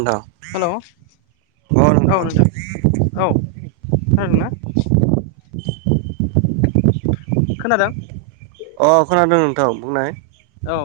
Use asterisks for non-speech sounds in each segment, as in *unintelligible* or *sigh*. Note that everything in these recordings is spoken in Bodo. नोंथां हेल' औ नोंथां औ खोनादोंना? खोनादों? अ खोनादों नोंथां बुंनाय। औ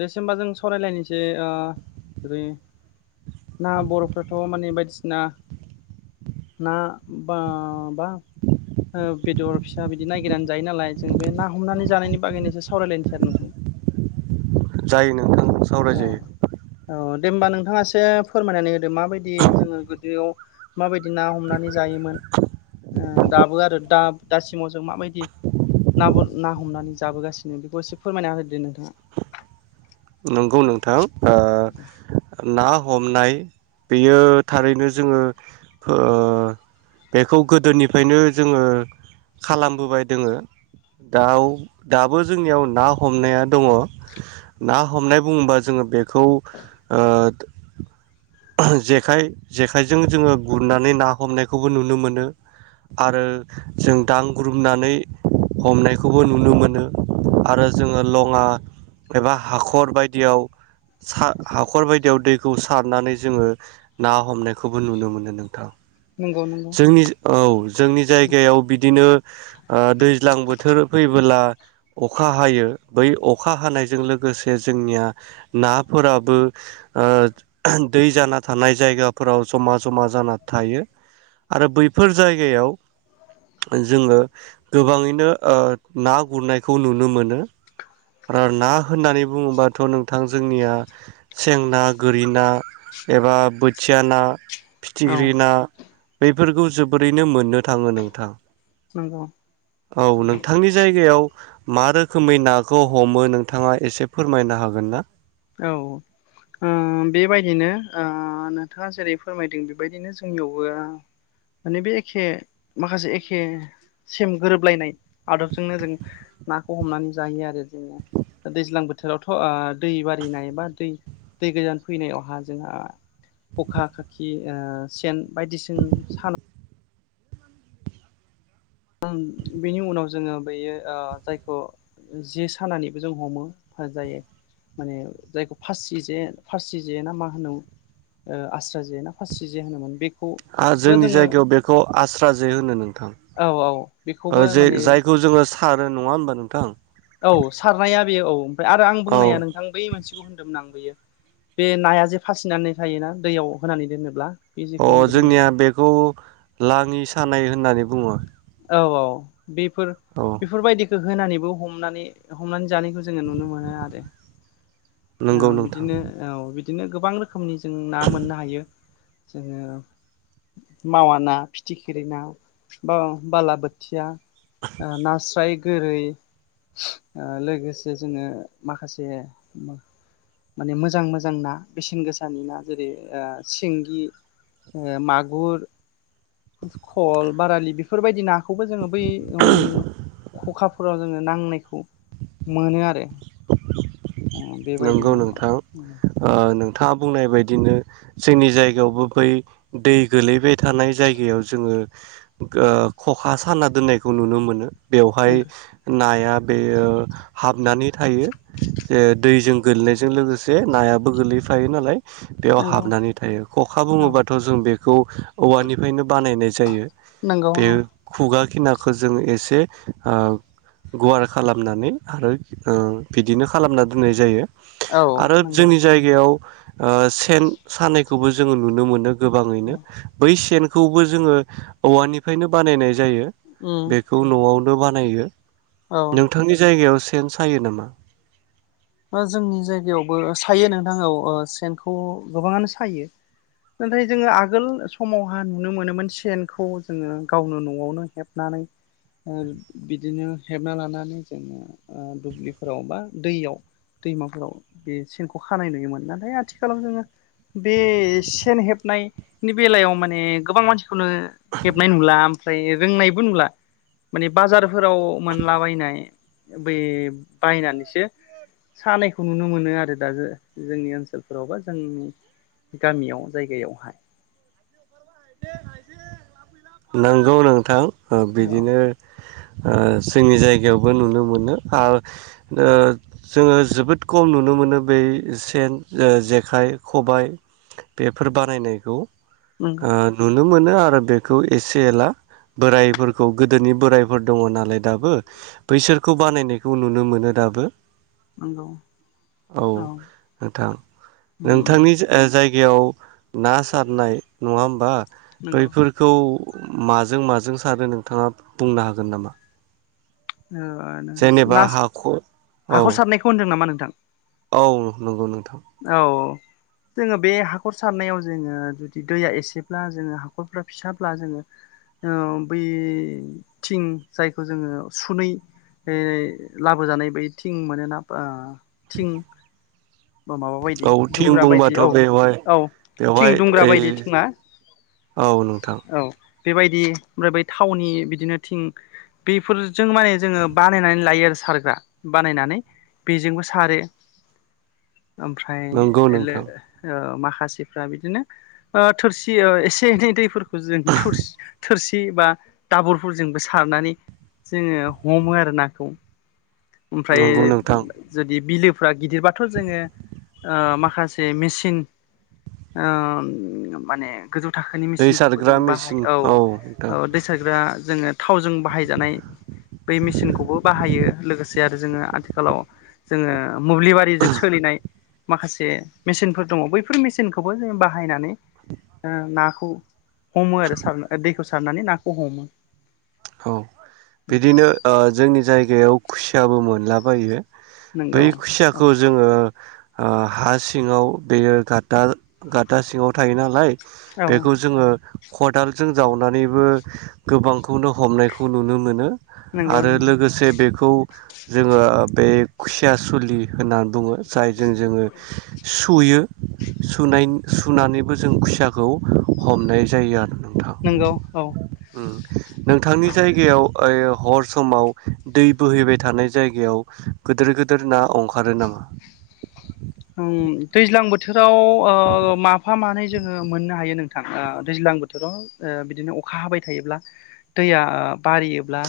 जेसेमबा जों सावरायलायनोसै ओ ओरै ना बर'फ्राथ माने बायदिसिना ना बा-बा बेदर फिसा बिदि नायागिरनानै जायो नालाय जों बे ना हमनानै जानायनि बागैनो इसे सावरायलायनो सै आरो नोंथां। जायो नोंथां। औ सावरायजायो औ दे होमबा नों थाङा एसे फोरमायनानै हो दो माबायदि जोङो गोदोआव माबायदि ना हमनानै जायोमोन ओ दाबो आरो दा दासिमाव जों माबायदि ना ना हमनानै जाबोगासिनो बेखौ एसे फोरमायना होदो नोंथाङा। नंगौ नोंथां ओ ना हमनाय बेयो थारैनो जोङो हो बेखौ गोदोनिफ्रायनो जोङो खालामबोबाय दोङो दाव दाबो जोंनियाव ना हमनाया दङ'। ना ह हमनाय बुङोबा जोङो बे खौ ओ जेखाय जेखायजों जोङो गुरनानै ना हमनायखौबो नुनो मोनो आरो जों दांग्रोमनानै हमनायखौबो नुनो मोनो आरो जोङो लङा एबा हाख खर बायदियाव हाखर बायदियाव दै खौ सारनानै जोङो ना हमनायखौबो नुनो मोनो नोंथां। नंगौ नंगौ जोंनि औ जोंनि जायगायाव बिदिनो ओ दैज्लां बोथोर फैबोला अखा हायो बै अखा हानायजों लोगोसे जोंनिया नाफोराबो ओ दै जाना थानाय जायगाफोराव जमा जमा जाना थायो। आरो बैफोर जायगायाव जोङो गोबाङैनो ओ ना गुरनायखौ नुनो मोनो। आरो ना होननानै बुङोबाथ' नोंथां जोंनिया सें ना, गोरि ना, एबा बोथिया ना औ फिथिख्रि ना बेफोरखौ जोबोरैनो मोननो थाङो नोंथां। नंगौ औ नोंथांनि जायगायाव मा रोखोमै नाखौ हमो नोंथाङा एसे फोरमायनो हागोन ना? औ। ओ बेबायदिनो ओ नोंथाङा जेरै फोरमायदों बेबायदिनो जोंनियावबो माने बे एखे माखासे एखे सेम गोरोबलायनाय आदबजोंनो जों नाखौ हमनानै जायो आरो। जोङो दैज्लां बोथोरावथ' ओ दैबारि फैनाय बा दै-दै गोदान फैनायावहा जोंहा ख'खा खाखि ओ सेन बायदिसिन साना ओं। बेनि उनाव जोङो बैयो ओ जायखौ जे सानानैबो जों हमो होजायो माने जायखौ फासि जे फासि जे ना मा होनोम आस्रा जे ना फासि जे होनोमोन बे आ जोंनि जायगायाव बेखौ आस्रा जे होनो नोंथां। औ औ बेखौबो ओ जे माने जायखौ जोङो सारो नङा होमबा नोंथां? औ सारनाया बेयो औ। आरो आं औ बुंनाया नोंथां बै मोनसे खौ होनदोंमोन आं बेयो बे नाया जे फासिनानै थायोना दैयाव होनानै दोनोब्ला बे जेखौ अ होनदोंमोन जोंनिया बेखौ लाङि सानाय हो होननानै बुङो। औ औ बेफोर औ बेफोरबायदि होनानैबो हमनानै हमनानै जानायखौ जोङो नुनो मोनो आरो औ नंगौ नोंथां बिदिनो औ बिदि नो गोबां रो खोमनि जों ना मोननो हायो जोङो मावा ना फिथिखिरि ना बा बालाबोथिया ओ नास्राय गोरै ओ लोगोसे जोङो माखासे माने मोजां मोजां ना बेसेन गोसानि ना जेरै ओ सिंगि ओ मागुर खल बारालि बेफोरबायदि ना खौबो जोङो बै ओं खखाफोराव जोङो नांनायखौ मोनो आरो *inaudible* *unintelligible* बेबाय गौ नोंथां ओ नों थाङा बुंनाय बायदिनो जोंनि जायगायावबो बै दै गोलैबाय थानाय जायगायाव जोङो ओ खखा साना दोननायखौ नुनो मोनो बेवहाय नंगौ ना या बेयो हाबनानै थायो जे दैजों गोलैनायजों लोगोसे नायाबो गोलैफायो नालाय बेयाव नंगौ हाबनानै थायो खखा औ बुङोबाथ जों बे खौ औवानिफ्रायनो बानायनाय जायो नंगौ बे औ खुगा खिनाखौ जों एसे ओ गुवार खालामनानै आरो ओ बिदिनो खालामना दोननाय जायो औ आरो नंगौ जोंनि जायगायाव ओ सेन सानायखौबो जोङो नुनो मोनो गोबाङैनो बै सेन खौबो जोङो औवानिफ्रायनो बानायनाय जायो उम बेखौ नआव बो बानायो औ नोंथांनि जायगायाव से सेन सायो नामा ओ जोंनि जायगायावबो सायो नोंथां औ ओ सेनखौ गोबाङानो सायो नाथाय जोङो आगोल समावहा नुनो मोनोमोन सेनखौ जोङो गावनो नआवनो हेबनानै ओ बिदिनो हेबना लानानै जोङो ओ दुब्लिफोराव बा दैयाव दैमाफोराव बे सेनखौ खानाय नुयोमोन नाथाय आथिखालाव जोङो बे सेन हेबनायनि बेलायाव माने गोबां मानसिखौनो हेबनाय नुला ओमफ्राय रोंनायबो नुला माने बाजार फोराव मोनलाबायनाय बै बायनानैसो सानायखौ नुनो मोनो आरो दा जों-जोंनि ओनसोलफोराव बा जोंनि गामियाव जायगायावहाय। नोंगौ नोंथां। ओ औ बिदिनो ओ जोंनि जायगायावबो नुनो मोनो आरो ओ जोङो जोबोद खम नुनो मोनो बै सेन ओ जेखाइ खबाय बेफोर बानायनायखौ। नंगौ ओ नुन नो मोनो आरो बेखौ एसे एला बोरायफोरखौ गोदोनि बोरायफोर दङ नालाय दाबो बैसोरखौ बानायनायखौ नुनो मोनो दाबो। नंगौ औ नोंथां उम नोंथांनि जा ओ जाय गायाव ना सारनाय नङा होमबा? नंगौ बैफोरखौ माजों माजों सारो नोंथाङा बुंनो हागोन नामा? ओ जेनेबा ना सा हाखर औ हाखर सारनायखौ होनदों नामा नों? थां। औ नंगौ नोंथां। औ जोङो बे हाखर सारनायाव जोङो जुदि दैया एसेब्ला जोङो हाखरफ्रा फिसाब्ला जोङो ओ बै थिं जायखौ जोङो सुनै ओ लाबोजानाय बै थिं मोनोना ओ थिं माबा बायदि औ थिं दुंग्रा बायदि बुंबाथ' औ बेवहाय औ थिं बेवहाय दुंग्रा ओइ बायदि थिङा औ नोंथां। औ बेबायदि ओमफ्राय बै थावनि बिदिनो थिं बेफोरजों माने जोङो बानायनानै लायो आरो सारग्रा बानायनानै बेजोंबो सारो। ओमफ्राय नंगौ ओ लो नोंथां ओ मा खासिफ्रा बिदिनो ओ थोरसि एसे एनै दैफोरखौ जों थुरस थोरसि सि बा दाबोरफोरजोंबो सारनानै जोङो हमो आरो नाखौ। ओमफ्राय नंगौ नोंथां जुदि बिलो गिदिरबाथ' जोङो ओ माखासे मेसिन ओ माने गोजौ थाखोनि दै मेसिनफोरखौ सारग्रा जों बाहायो मेचिन औ नोंथां औ दै सारग्रा जोङो थावजों बाहायजानाय बै मेसिनखौबो बाहायो लोगोसे *unintelligible* आरो जोङो आथिखालाव जोङो ओ मोब्लिबारिजों सोलिनाय माखासे मेचिनफोर दङ' बैफोर मेचिनखौबो जों बाहायनानै ओ नाखौ हमो आरो सारना दैखौ सारनानै नाखौ हमो। औ बिदिनो ओ जोंनि जायगायाव खुसियाबो मोनलाबायो। बै नंगौ औ खुसियाखौ जोङो ओ हा सिङाव बेयो घाता गाता सिङाव थायो नालाय औ बेखौ जोङो खदालजों जावनानैबो गोबांखौनो हमनायखौ नुनो मोनो। नंगौ आरो नंगौ लोगोसे बेख खौ जोङो बे खुसिया सुलि होनना बुङो। जायजों जोङो। सुयो सुनाइन सुनानैबो जों खुसियाखौ हमनाय जायो आरो न'। नोंगौ औ। नोंथांनि जायगायाव आय' हर समाव दै बोहैबाय थानाय जायगायाव गोदोर गोदोर ना अंखारो नामा? ओं दैज्लां बोथोर *unintelligible* ओ माफा मानै जोङो मोननो हायो नोंथां, ओ दैज्लां बोथोराव ओ बिदिनो अखा हाबाय थायोब्ला दैया ओ बारियोब्ला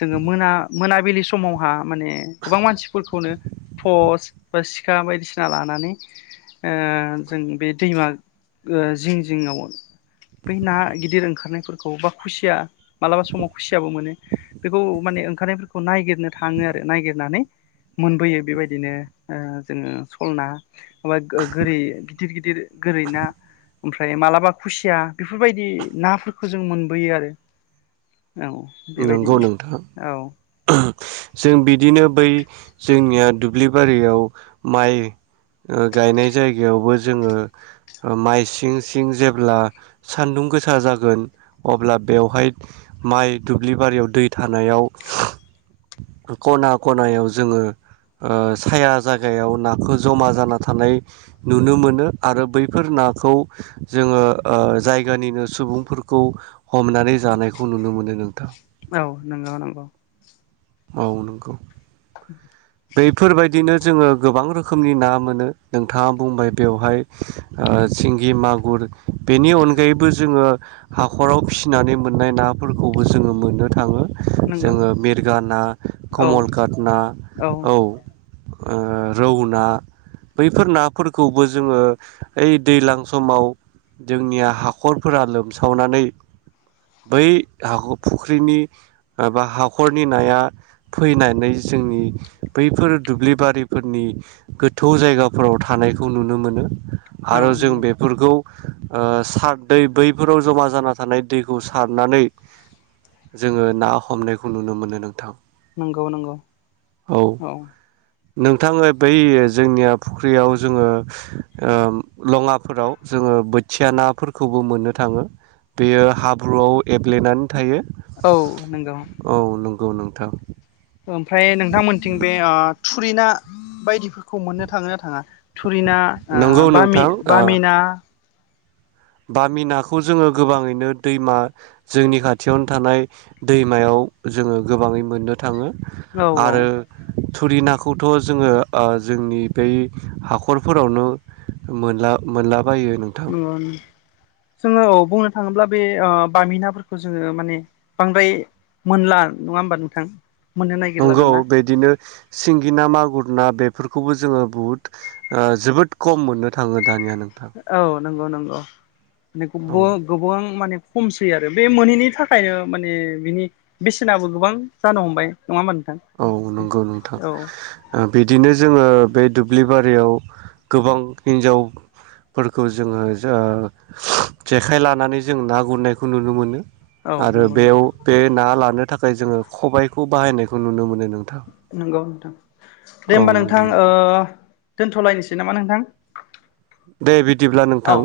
जोङो मोना। मोनाबिलि समावहा माने गोबां मानसिफोरखौनो स बा सिखा बायदिस ना लानानै, ओ जों बे दैमा ओ जिं जिङाव, बै ना गिदिर ओंखारनायफोरखौ बा खुसिया मालाबा समाव खुसियाबो मोनो। बेखौ माने ओंखारनायफोरखौ नायगिरनो थाङो आरो, नायगिरनानै मोनबोयो बेबायदिनो ओ जोङो। *unintelligible* ना *unintelligible* गो गोरि गिदिर गिदिर गोरै ना। ओमफ्राय मालाबा खुसिया, बेफोरबायदि नाफोरखौ जों मोनबोयो आरो। औ नंगौ बेबायदिनो नोंथां औ। जों बिदिनो बै जोंनिया दुब्लि बारियाव माइ गायनाय जायगायावबो, जोङो माइ सिं सिं जेब्ला सानदुं गोसा जागोन। अब्ला बेवहाय माइ दुब्लि बारियाव दै थानायाव खना खनायाव जोङो ओ साया जायगायाव नाखौ जमा जाना थानाय नुनो मोनो, आरो बैफोर नाखौ जोङो जायगानिनो सुबुंफोरखौ हमनानै जानायखौ नुनो मोनो। नों दा औ नंगौ नंगौ। औ नोंगौ। *inaudible* बेफोरबायदिनो जोङो गोबां रोखोमनि ना मोनो, नोंथाङा बुंबाय। बेवहाय ओ सिंगि मागुर बेनि अनगायैबो जोङो हाखराव फिसिनानै मोननाय नाफोरखौबो जोङो मोननो थाङो। नंगौ जोङो मिरगा ना, औ कमलघाट ना। औ। ओ रौ ना बैफोर नाफोरखौबो जोङो ओइ दैज्लां समाव जोंनिया हाखरफोरा लोमसावनानै बै हाख फुख्रिनि बा हाखरनि नाया फैनानै जोंनि बैफोर दुब्लिबारिफोरनि गोथौ जायगाफोराव थानायखौ नुनो मोनो। औ आरो जों नंगौ बेफोरखौ ओ सार दै बैफोराव जमा जाना थानाय दैखौ सारनानै जोङो ना हमनायखौ नुनो मोनो नोंथां। नोंगौ नोंगौ औ नोंथांनो बै जोंनिया फुख्रियाव जोङो ओ लङाफोराव जोङो बोथिया नाफोरखौबो मोननो थाङो बेयो हाब्रुआव एब्लेनानै थायो औ नोंगौ नंगौ औ नोंथां ओमफ्राय नोंथांमोनथिं बे आ थुरिना बायदिफोरखौ मोननो थाङो ना थाङा? थुरिना नंगौ बामि नोंथां ओ बामिना बामि नाखौ जोङो गोबाङैनो दैमा जोंनि खाथियावनो थानाय दैमायाव जोङो गोबाङै मोननो थाङो औ औ आरो थुरि नाखौथ' जोङो ओ जोंनि बै हाखरफोरावनो मोनला मोनला बायो नोंथां। नंगौ जोङो औ बुंनो थाङोब्ला बे ओ बामिनाफोरखौ जोङो माने बांद्राय मोनला नङा होमबा नोंथां? मोननो नागिरला नंगौ दाना बिदिनो सिंगि ना मागुर ना बे फोरखौबो जोङो बुहुत ओ जोबोद खम मोननो थाङो। दानिया नोंथां। नोंगौ नोंगौ औ बेखौबो गोबां माने खम फैयो आरो बे मोनैनि थाखायनो माने बिनि बेसेनाबो गोबां जानो हमबाय। नङा होमबा नोंथां औ नोंगौ नोंथां औ ओ बिदिनो जोङो बे दुब्लि बारियाव गोबां हिन्जाव फोरखौ जोङो जो जेखाइ लानानै जों ना गुरनायखौ नुनो मोनो। औ आरो नंगौ बेयाव नंगौ बे ना लागोन थाखाय जोङो खबायखौ बाहायनाय खौ नुनो मोनो नोंथां। नोंगौ नोंथां। दे औ होमबा नंगौ नोंथां ओ दोनथ'लायनोसै नामा नोंथां? दे बिदिब्ला नोंथां औ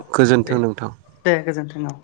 दे गोजोन्थों नोंथां। दे गोजोन्थों औ